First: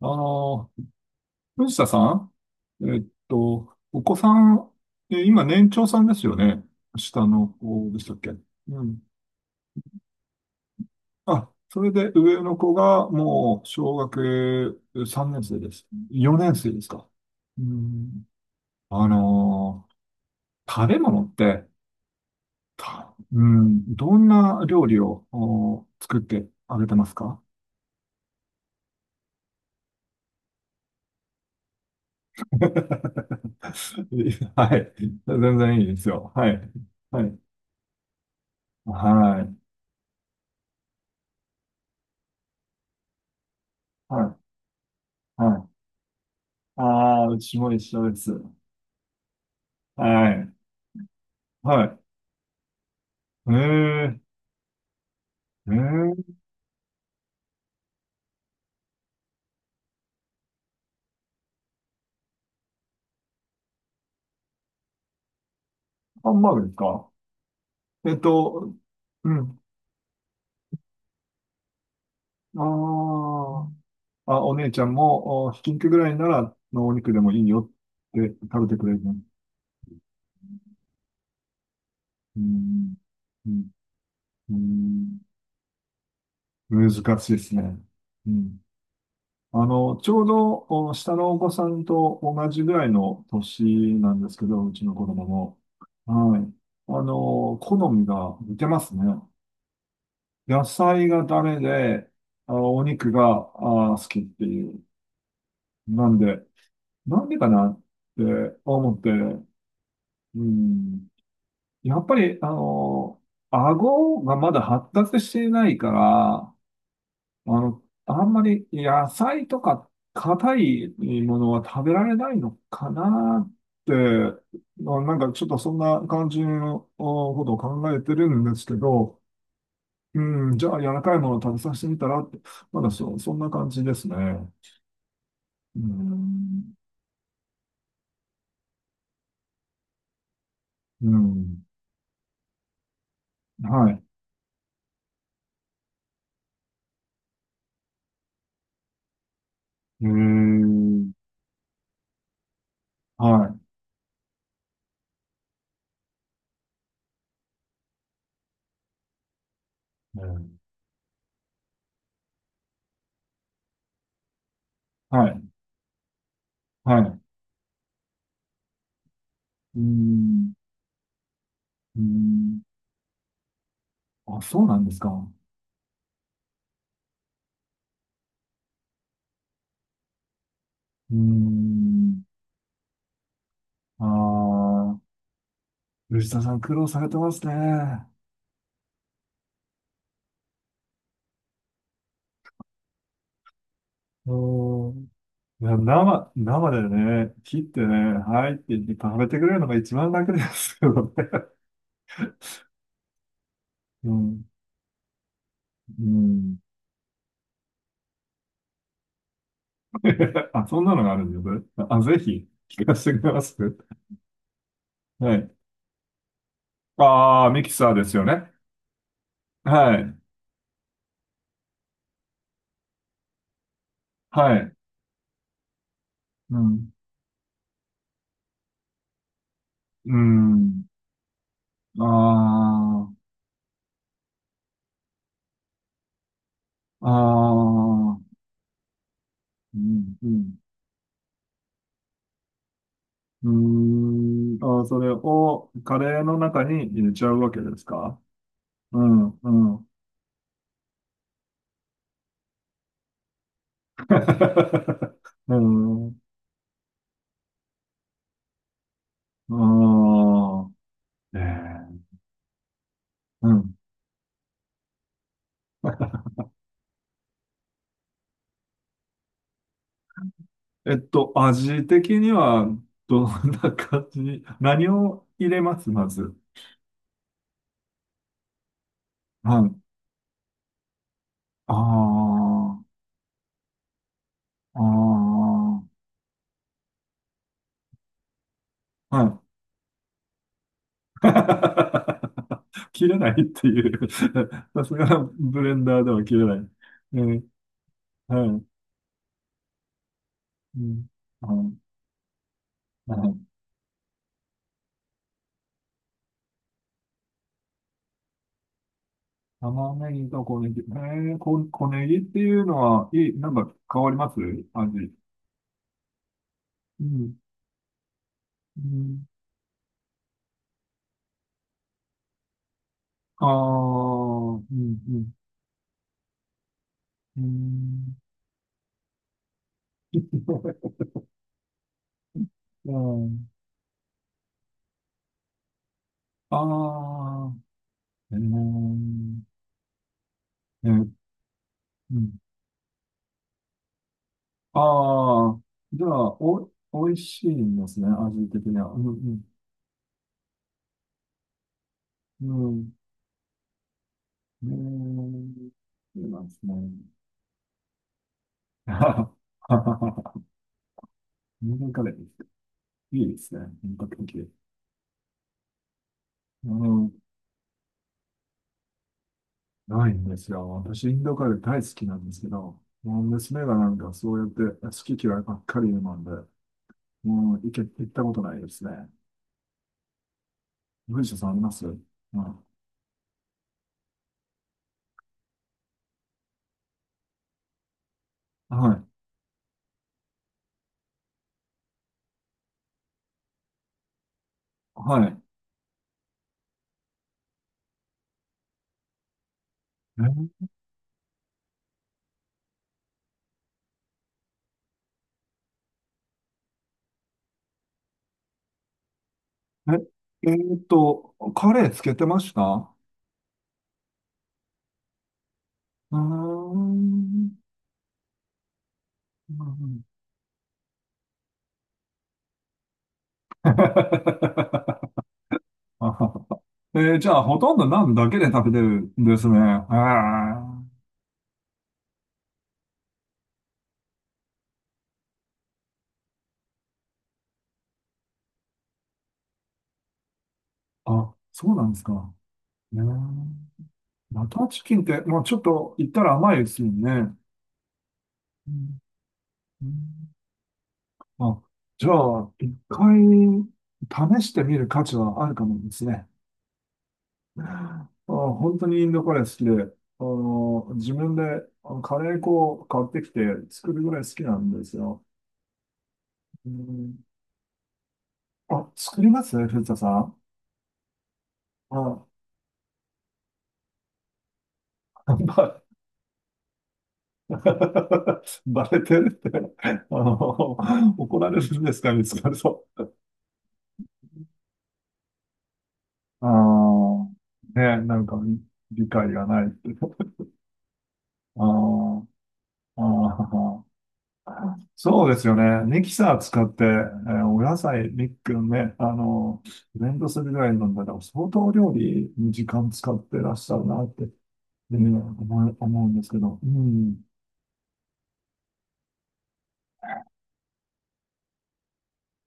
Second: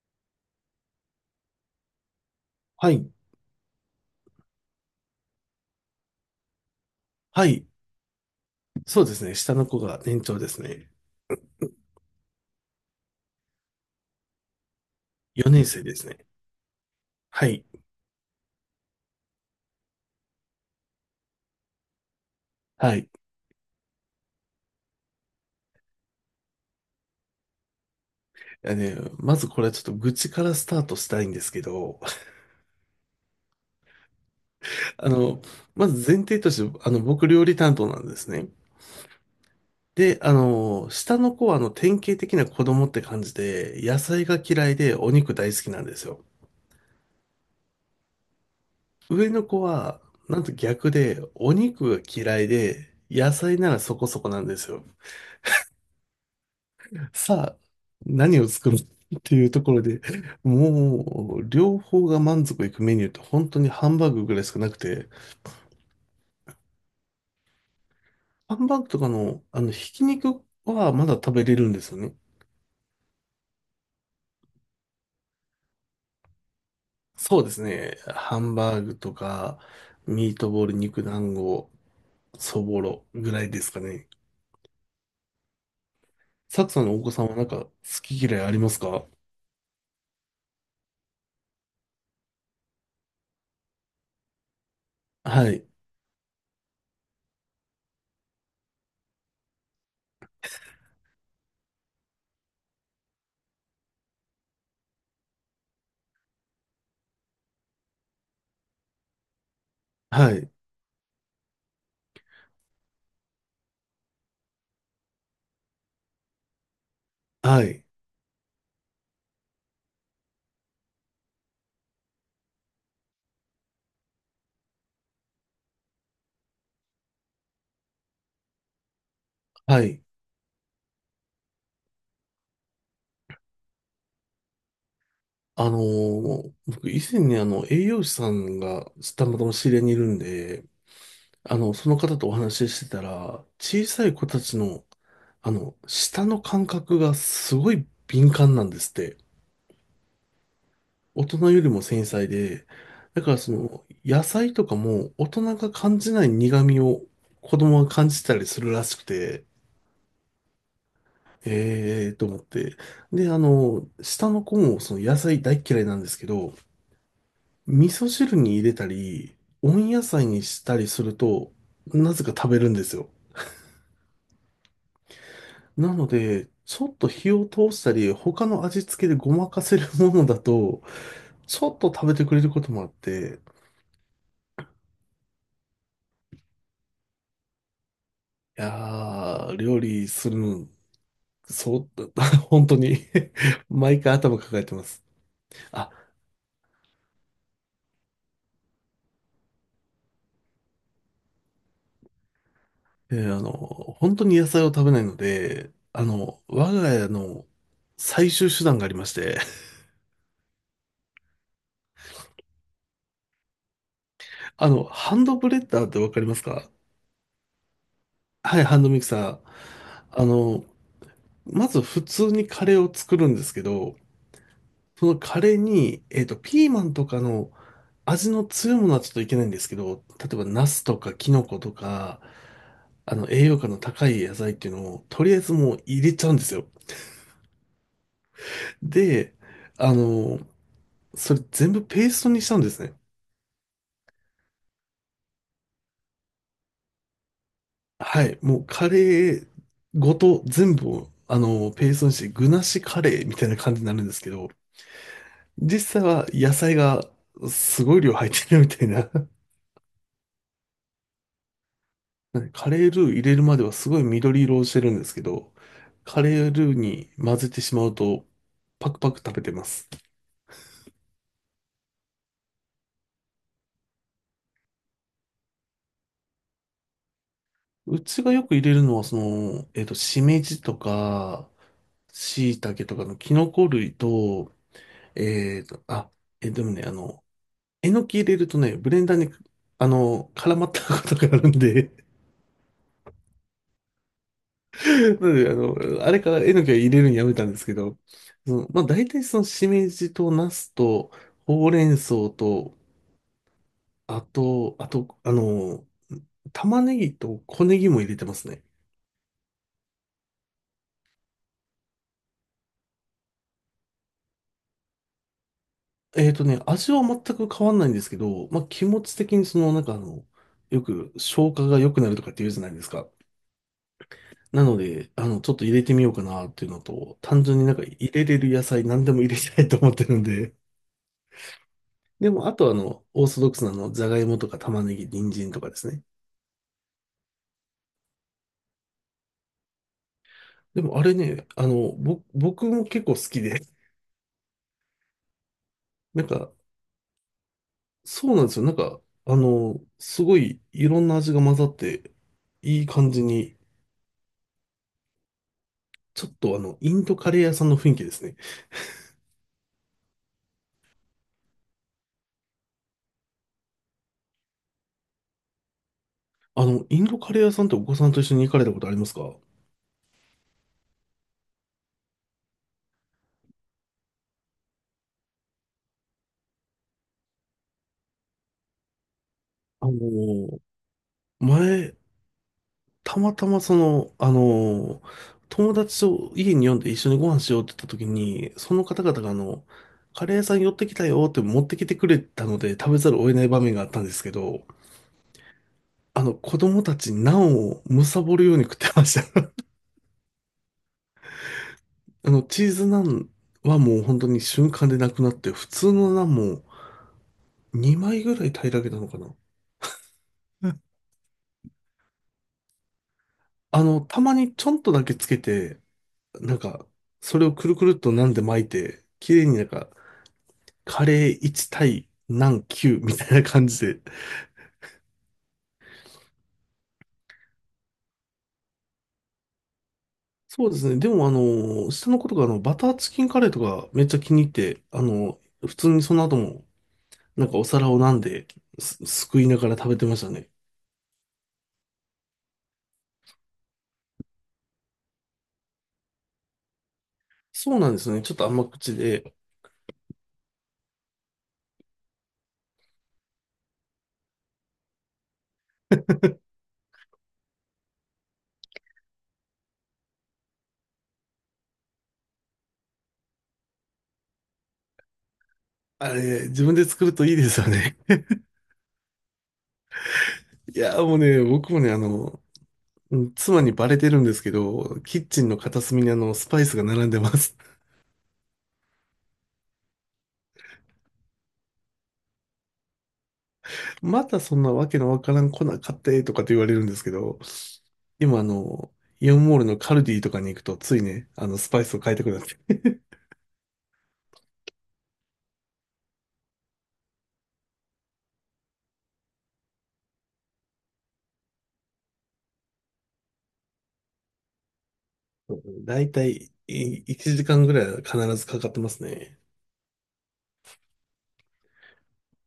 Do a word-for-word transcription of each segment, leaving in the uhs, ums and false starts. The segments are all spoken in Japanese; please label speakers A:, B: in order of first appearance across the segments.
A: あの、藤田さん、
B: は
A: えっ
B: い。
A: と、お子さん、え今年長さんですよね。下
B: は
A: の
B: い。
A: 子でしたっけ？うん。
B: そうですね。下の子が年長ですね。
A: あ、それで上の子がもう小学さんねん生
B: よねん
A: で
B: 生
A: す。
B: ですね。
A: よねん生ですか。
B: は
A: う
B: い。
A: ん。あの、食べ物って、
B: はい。
A: たうん、どんな料理をお作ってあげてますか？
B: あね、まずこれはちょっと愚痴からスタートしたいんですけど、
A: はい。
B: あ
A: 全
B: の、
A: 然いい
B: ま
A: で
B: ず
A: す
B: 前
A: よ。
B: 提
A: は
B: と
A: い。
B: して、あの、
A: は
B: 僕
A: い。
B: 料理担当なんですね。
A: はい。
B: で、あの、下の子はあの、典型的な子供って感じで、野菜
A: は
B: が嫌いでお肉
A: い。
B: 大
A: は
B: 好
A: い。
B: きなんですよ。
A: ああ、うちも一緒です。
B: 上の子は、
A: は
B: なん
A: い。
B: と逆で、お
A: は
B: 肉
A: い。
B: が嫌いで、野
A: え
B: 菜ならそこ
A: え、
B: そこなんですよ。
A: ええ、
B: さあ、何を作るっていうところで、もう、両方が満足いくメニューって本当にハンバーグぐらいしかなくて、
A: ハンバーグですか。えっ
B: ハン
A: と、
B: バーグとか
A: う
B: の、
A: ん。
B: あの、ひき肉はまだ食べれるんですよね。
A: ああ、あ、お姉ちゃんも、おひき肉ぐらいなら、のお肉でもい
B: そう
A: い
B: です
A: よっ
B: ね。
A: て
B: ハン
A: 食べ
B: バ
A: て
B: ー
A: くれ
B: グ
A: る
B: と
A: の？
B: か、ミートボール、肉団子、
A: う
B: そぼ
A: ん、
B: ろぐら
A: う
B: いで
A: ん、
B: すかね。
A: うん、
B: サクさん
A: 難
B: のお子さん
A: しい
B: は
A: で
B: なん
A: す
B: か好
A: ね。
B: き
A: う
B: 嫌いあり
A: ん。
B: ますか？
A: あの、ちょうど、お下のお子さんと同じぐらいの年なんですけど、うちの子供
B: は
A: も。
B: い、
A: はい。あの、好みが似てますね。野菜がダメで、あお肉が、あ好きっていう。なんで、なんでかなって思って、
B: は
A: う
B: い、
A: ん。やっぱり、あの、顎がまだ発達していないから、あ
B: は
A: の、
B: い、
A: あんまり野菜とか硬いものは食べられないのかなって、まあなんかちょっとそんな感じのことを考えてるんですけど、
B: はい。
A: うん、じゃあ、柔らかいものを食べさせてみたらって、まだそ、そんな感じですね。
B: あ
A: う
B: の
A: ん、
B: ー僕以前にあの栄養士さんがたまたま知り合いにいるんで、あの、その方とお話ししてたら、小さい子たちの、あの、舌の感覚がすごい敏感なんですって。大人よりも繊細で、だからその、野菜とかも大人が感じない苦味を子供が感じたりするらしくて、
A: うん、
B: ええー、と思って。で、あの、下の子もその野
A: はい、へー、はい。え
B: 菜
A: ー、
B: 大っ嫌いなんですけど、
A: はい、はい、
B: 味噌汁に入れたり、
A: う
B: 温野菜に
A: ん、
B: したりすると、
A: う
B: なぜか食べ
A: ん。
B: るんですよ。
A: あ、そうなんですか。
B: なので、ちょっと火を通したり、他の味付けでごまかせるものだと、
A: う
B: ちょっと食べ
A: ん。
B: てくれることもあって、
A: ああ、吉田さん苦労されてますね。
B: いやー、料理するの、そう、本当に 毎回頭抱えてま
A: うん。
B: す。
A: いや、
B: あ、
A: 生、生でね、切ってね、はいって言って食べてくれるのが一番楽ですよね。
B: えーあの、
A: う
B: 本当に
A: ん、
B: 野菜を食べないので、
A: う
B: あの、
A: ん。
B: 我が家の最終手段がありまして、
A: あ、そんなのがあるんですよ、それ、あ、ぜひ、聞かせてくれます？
B: あの、ハン
A: は
B: ドブ
A: い。
B: レッダーってわかりますか？
A: ああ、ミキサーですよね。
B: はい、ハンドミキサー。
A: はい。
B: あの、まず普通にカレーを作るんですけど、
A: はい。
B: そのカレーに、えっと、
A: う
B: ピーマ
A: ん。
B: ンとかの味の強いものはちょっといけないんですけど、
A: う
B: 例えばナス
A: ん。
B: とかキノコと
A: あ
B: か、あの、栄養価の高い野菜っていうのを、とりあえずもう入れちゃうんですよ。
A: あ、ああ、
B: で、
A: う
B: あ
A: ん、う
B: の、
A: ん。
B: それ全部ペーストにしたんですね。
A: うーん、あー、それをカレーの中に入れちゃうわけですか？
B: はい。もうカ
A: う
B: レ
A: ん、
B: ー
A: うん。
B: ごと全部を、あの、ペーストにして、具なしカレーみたいな感じになるんですけど、実際は野菜がすごい量入ってるみたいな、
A: うん、ああ、ええ、
B: なんでカレールー入れる
A: う
B: までは
A: ん。
B: すごい緑色をしてるんですけど、カレールーに混ぜてしまうとパクパク食べてます。
A: えっと、味的には、どんな感じに、何を入れます、まず？
B: うちがよく入れるのはそ
A: は
B: の、
A: い。
B: えっと、しめじとか、
A: あ
B: しいたけ
A: あ、
B: とかのキノコ類と、
A: あ
B: えっと、あ、え、でもね、あの、えのき入れるとね、ブレンダ
A: あ、
B: ー
A: は
B: に、
A: い。
B: あの、絡まったことがあるんで、
A: 切れないっていう。さすが
B: なので、あ
A: ブレンダー
B: の、
A: で
B: あれ
A: は
B: か
A: 切
B: ら
A: れ
B: え
A: な
B: の
A: い。
B: きは入れるのやめ
A: ね、
B: たんですけど、
A: は
B: そ
A: い。
B: の、まあ、大体そのしめじとナス
A: うん、
B: と、
A: は
B: ほうれ
A: い。
B: ん草と、
A: はい、
B: あと、あと、あの、玉ねぎと小ネギも入れてますね。
A: 玉ねぎと小ネギ。えー、こ、小ネギっていうのは、いい、なんか変わります、味？
B: えっとね、味は
A: う
B: 全
A: ん。
B: く変わんないんですけど、まあ、
A: う
B: 気持ち
A: ん。
B: 的にその、なんかあの、よく消化が良くなるとかって言うじゃないですか。
A: ああ、う
B: なの
A: ん、
B: で、
A: う
B: あ
A: ん。
B: の、ちょっと入れてみようかなっていうのと、
A: う
B: 単純になんか入
A: ん。
B: れれる野菜何でも入れたいと思ってるんで。でも、あとあ
A: う
B: の、オーソ
A: ん、
B: ドックスなあの、じゃがいもとか玉ねぎ、人参とかですね。
A: ああ、えー、
B: でもあ
A: ね、
B: れね、あの、
A: う
B: ぼ、
A: ん。
B: 僕も結構好きで、
A: ああ、じゃあ、
B: なんか、
A: お、美味しいんですね、
B: そうなん
A: 味
B: ですよ。
A: 的
B: な
A: に
B: ん
A: は。う
B: か、あ
A: ん、
B: の、すごいいろんな味が混ざって、
A: う
B: いい
A: ん、
B: 感じに、
A: うん。えー、い
B: ち
A: い
B: ょっ
A: なんで
B: とあ
A: すね。
B: の、インドカレー屋さんの雰囲気ですね。
A: インドカレー、いいですね、本格的。
B: あの、
A: う
B: イン
A: ん、
B: ドカレー屋さんってお子さんと一緒に行かれたことありますか？
A: ないんですよ。私、インドカレー大好きなんですけど、もう娘がなんかそうやって好き嫌いばっかりなうんで、もう行け、行ったことないですね。
B: あの、
A: 文章さんあります？う
B: 前、
A: ん、
B: たまたまその、あの、友達と家に呼んで一緒にご飯しようって言った時に、そ
A: は
B: の方
A: い、
B: 々があの、カレー屋さん寄ってきたよって持ってきてくれたので食べざるを得ない場面があったんですけど、
A: はい。
B: あの、子供たちナンを貪るように食ってました。
A: えー
B: あの、チーズナンはもう本当に瞬間でなくなって、普通のナンもにまいぐらい平らげたのかな。
A: え、えーっと、カレーつけてました？
B: あの、たまにちょんとだけつけて、
A: う
B: なん
A: ー
B: か、それを
A: ん。
B: くるくるっとナンで巻いて、綺麗になんか、カレーいち対ナンきゅうみたいな感じで。
A: えーじゃあ、ほとんどナンだけで食べてるんですね。へー、
B: そうですね。でもあの、下の子とかあの、バターチキンカレーとかめっちゃ気に入って、あの、普通にその後も、なんかお皿をナンです、すくいながら食べてましたね。
A: あ、そうなんですか。ねえ、バターチキンって、まあ、ちょっと言ったら甘いですよね。
B: そうなんですね。ちょっと甘
A: う
B: 口
A: ん、
B: で。
A: うん、あ、じゃあ、いっかい試してみる価値はあるかもですね。あー、本当にインドカレー好きで、あの、自分であのカレー粉を買ってきて作るぐらい好きなんですよ。
B: あれ、自
A: う
B: 分で作る
A: ん、
B: といいですよね。
A: あ、作りますね、藤田さん。
B: いや、もうね、僕もね、あ
A: あ、
B: の、うん妻にバレてるんですけど、キッチンの
A: ば、
B: 片隅にあの、スパイスが並んでます。
A: バレてるって、あの、怒られるんですか、見つかると？
B: またそんなわけのわからん粉買ってとかっ
A: あ
B: て言われるんですけど、
A: あ、ね、なんか
B: 今あの、
A: 理
B: イ
A: 解
B: オン
A: が
B: モー
A: な
B: ル
A: いっ
B: の
A: て。
B: カルディとかに行くと、ついね、あの、スパイスを買いた
A: あ
B: くなって。
A: あ、ああ、そうですよね。ミキサー使って、えーお野菜、ミックね、あの、ブレンドするぐらいなんだから、相当料理に時間使ってらっしゃるなって、えー思い、
B: だ
A: 思う
B: い
A: んで
B: た
A: すけ
B: い
A: ど。うん。
B: いちじかんぐらいは必ずかかってますね。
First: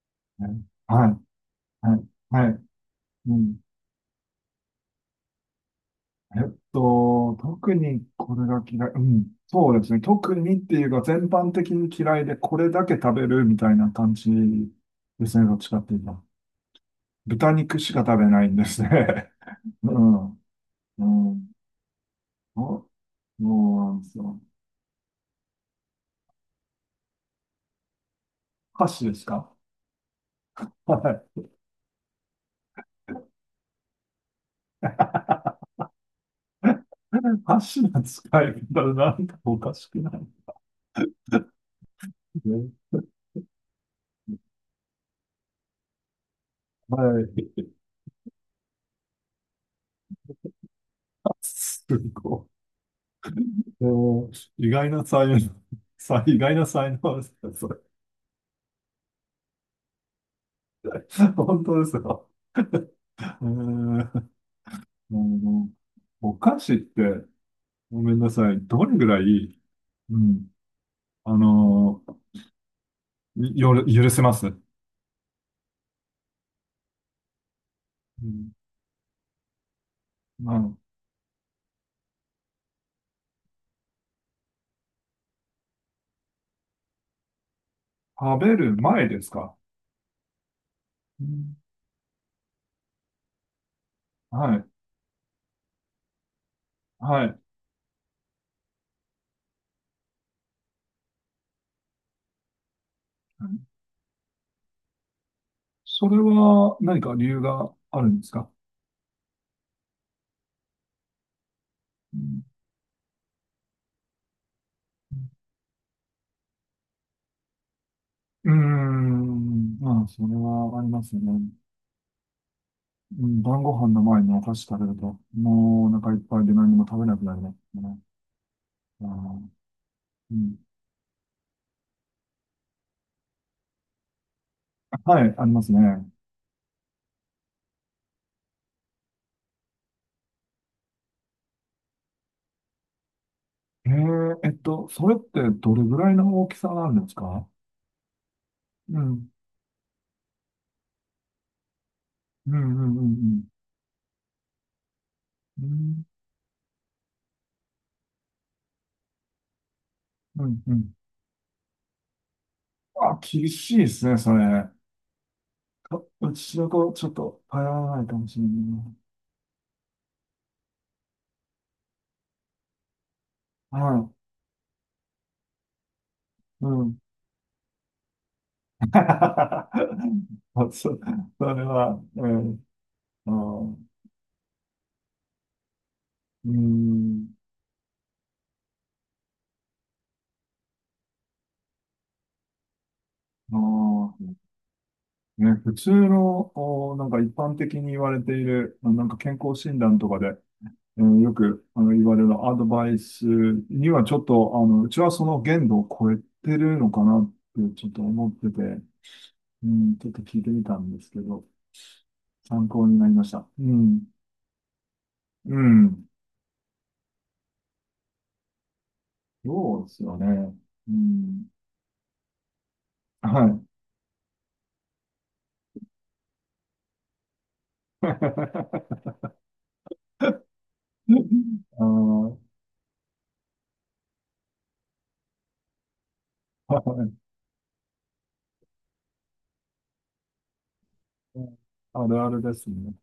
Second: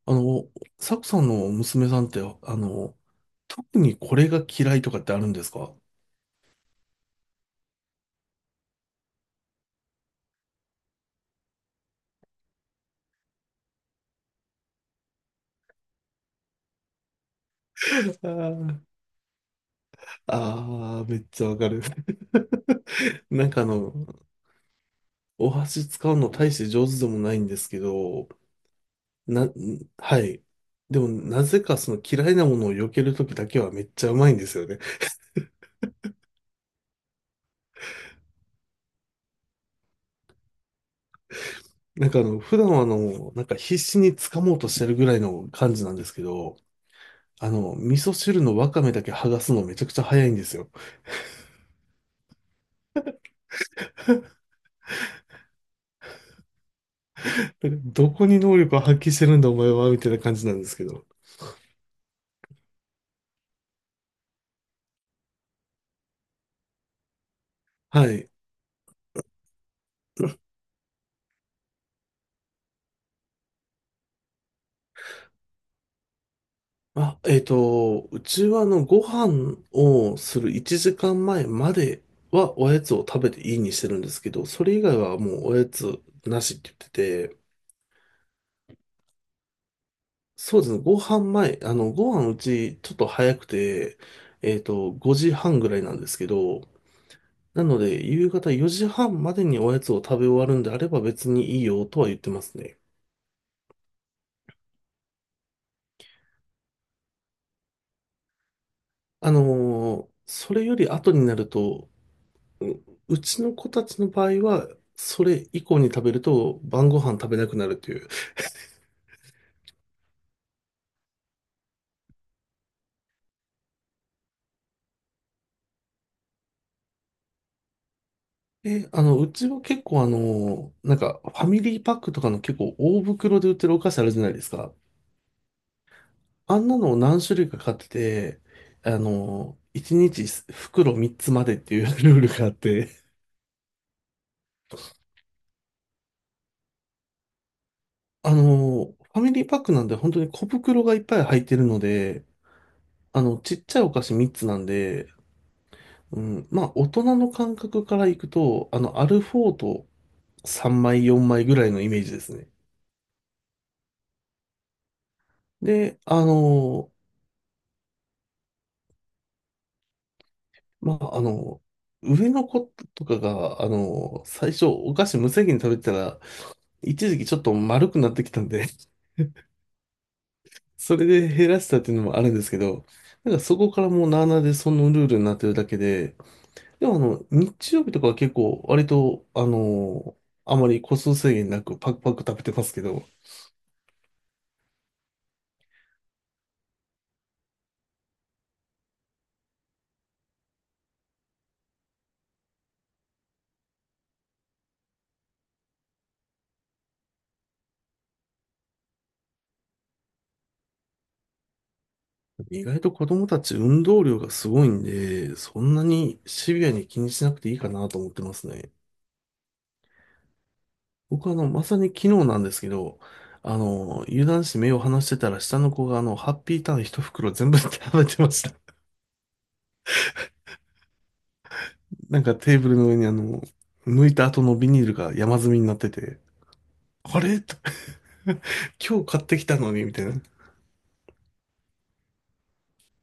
B: あ
A: ね、
B: の、サク
A: はい、
B: さんの娘
A: は
B: さ
A: い、
B: んって、
A: は
B: あ
A: い。
B: の、
A: うん。
B: 特にこれが嫌いとかってあるんですか？
A: えっと、特にこれが嫌い。うん。そうですね。特にっていうか、全般的に嫌いで、これだけ食べるみたいな感じですね。どっちかっていうと。豚肉しか食べないんですね。うん。
B: あ
A: う
B: あー、めっちゃ
A: ん。
B: わかる。
A: そ
B: なんかあ
A: う
B: の、
A: なんですよ。
B: お箸使うの大して上手でもないんですけど、
A: 歌詞です
B: な、
A: か？
B: はい。でも、
A: はい。
B: なぜかその嫌いなものを避けるときだけはめっちゃうまいんですよね。
A: 歌詞の使い方なんかおかしくない？
B: なんかあの、普段はあ
A: ね、
B: の、なんか必死に掴もうとしてるぐらいの感じなんですけど、
A: は
B: あ
A: い。
B: の、味噌汁のわかめだけ剥がすのめちゃくちゃ早いんですよ。
A: すごい。でも意外な才能、さ、意外な才能ですね、それ。
B: どこに能力を発揮してるんだお前は、みたいな感じなんですけど。
A: 本当ですよ。えー、あの、お菓子って、ご
B: は
A: めん
B: い。
A: なさい、どれぐらい、うん、あの、よる、許せます？う
B: あ、えっと、うち
A: ん、
B: はあの、ご飯をする
A: あの、
B: いちじかんまえまえまではおやつを食べていいにしてるんですけど、それ以外はもうおやつなしって言ってて、
A: 食べる前ですか？
B: そうですね、ご飯
A: うん、
B: 前、あの、ご飯うちちょっと早くて、
A: は
B: えっ
A: い、
B: と、ごじはんぐらいなんですけど、
A: はい。
B: なので、夕方よじはんまでにおやつを食べ終わるんであれば別にいいよとは言ってますね。
A: それは何か理由があるんですか？
B: あのーそれより後になると、
A: うん、
B: う、うちの子たちの場合は、それ以降に食べると晩ご飯食べなくなるという。
A: うーん、まあ、それはありますよね。うん、晩ご飯の前にお菓子食べると、もうお腹いっぱいで何も食べなくなりますよね。
B: で、あ
A: あ
B: の、う
A: ー、
B: ちは結構あ
A: うん、
B: の、なんかファミリーパックとかの結構大袋で売ってるお菓子あるじゃないですか。
A: はい、ありますね。
B: あんなのを何種類か買ってて、あの、いちにち袋みっつまでっていう ルールがあって、
A: えー、えっと、それってどれぐらいの大きさなんですか？
B: あの、
A: う
B: ファ
A: ん、
B: ミリーパックなんで本当に小袋がいっぱい入ってるので、
A: うん、うん、う
B: あの、
A: ん、
B: ちっちゃいお菓子みっつなんで、
A: うん、
B: うん、まあ、大人の感覚からいくと、あの、アルフォート
A: うん、う
B: 3
A: ん。
B: 枚、よんまいぐらいのイメージですね。
A: あ、厳しいですね、それ。
B: で、
A: あ、
B: あ
A: うちの子、
B: の、
A: ちょっと、頼らないかもしれない。
B: まあ、あの、上の子とかが、あ
A: は
B: の、最初お菓子無制限に食べてたら、
A: い、うん、
B: 一時期ちょっと丸くなってきたんで、そ
A: そ、
B: れで減
A: そ
B: ら
A: れ
B: したっていう
A: は、
B: のもあ
A: う
B: るんですけ
A: ん、
B: ど、
A: あ
B: なんかそこ
A: ー、
B: からもうなあなあでそのルールになってるだけで、
A: うー
B: でもあの、
A: ん、
B: 日曜日とかは結構割と、あの、あまり個数制限なくパクパク食べてますけど、
A: あー、ね、普通の、お、なんか一般的に言われている、あなんか健康診断とかで、えーよくあの言われるアドバイスにはちょっと、あの、うちはその限度を超えてるのかなってちょっと思ってて、うん、ちょっと聞いてみたんですけど、
B: 意
A: 参
B: 外
A: 考
B: と
A: に
B: 子
A: なりま
B: 供
A: し
B: た
A: た。
B: ち
A: う
B: 運
A: ん、
B: 動量がすごいんで、
A: う
B: そんな
A: ん、
B: にシビアに気にしなくていいかなと思ってますね。
A: そうですよね。う
B: 僕はあ
A: ん、
B: の、まさに昨日なんですけど、
A: は
B: あ
A: い。
B: の、油断して目を離してたら下の子があの、ハッピーターンひとふくろ全部 食べてました。
A: うん、
B: なんかテーブルの上にあの、剥いた後のビニールが山積みになってて、
A: あー、はい。
B: あれと 今日買ってきたのに、みたいな。
A: あるあるですね。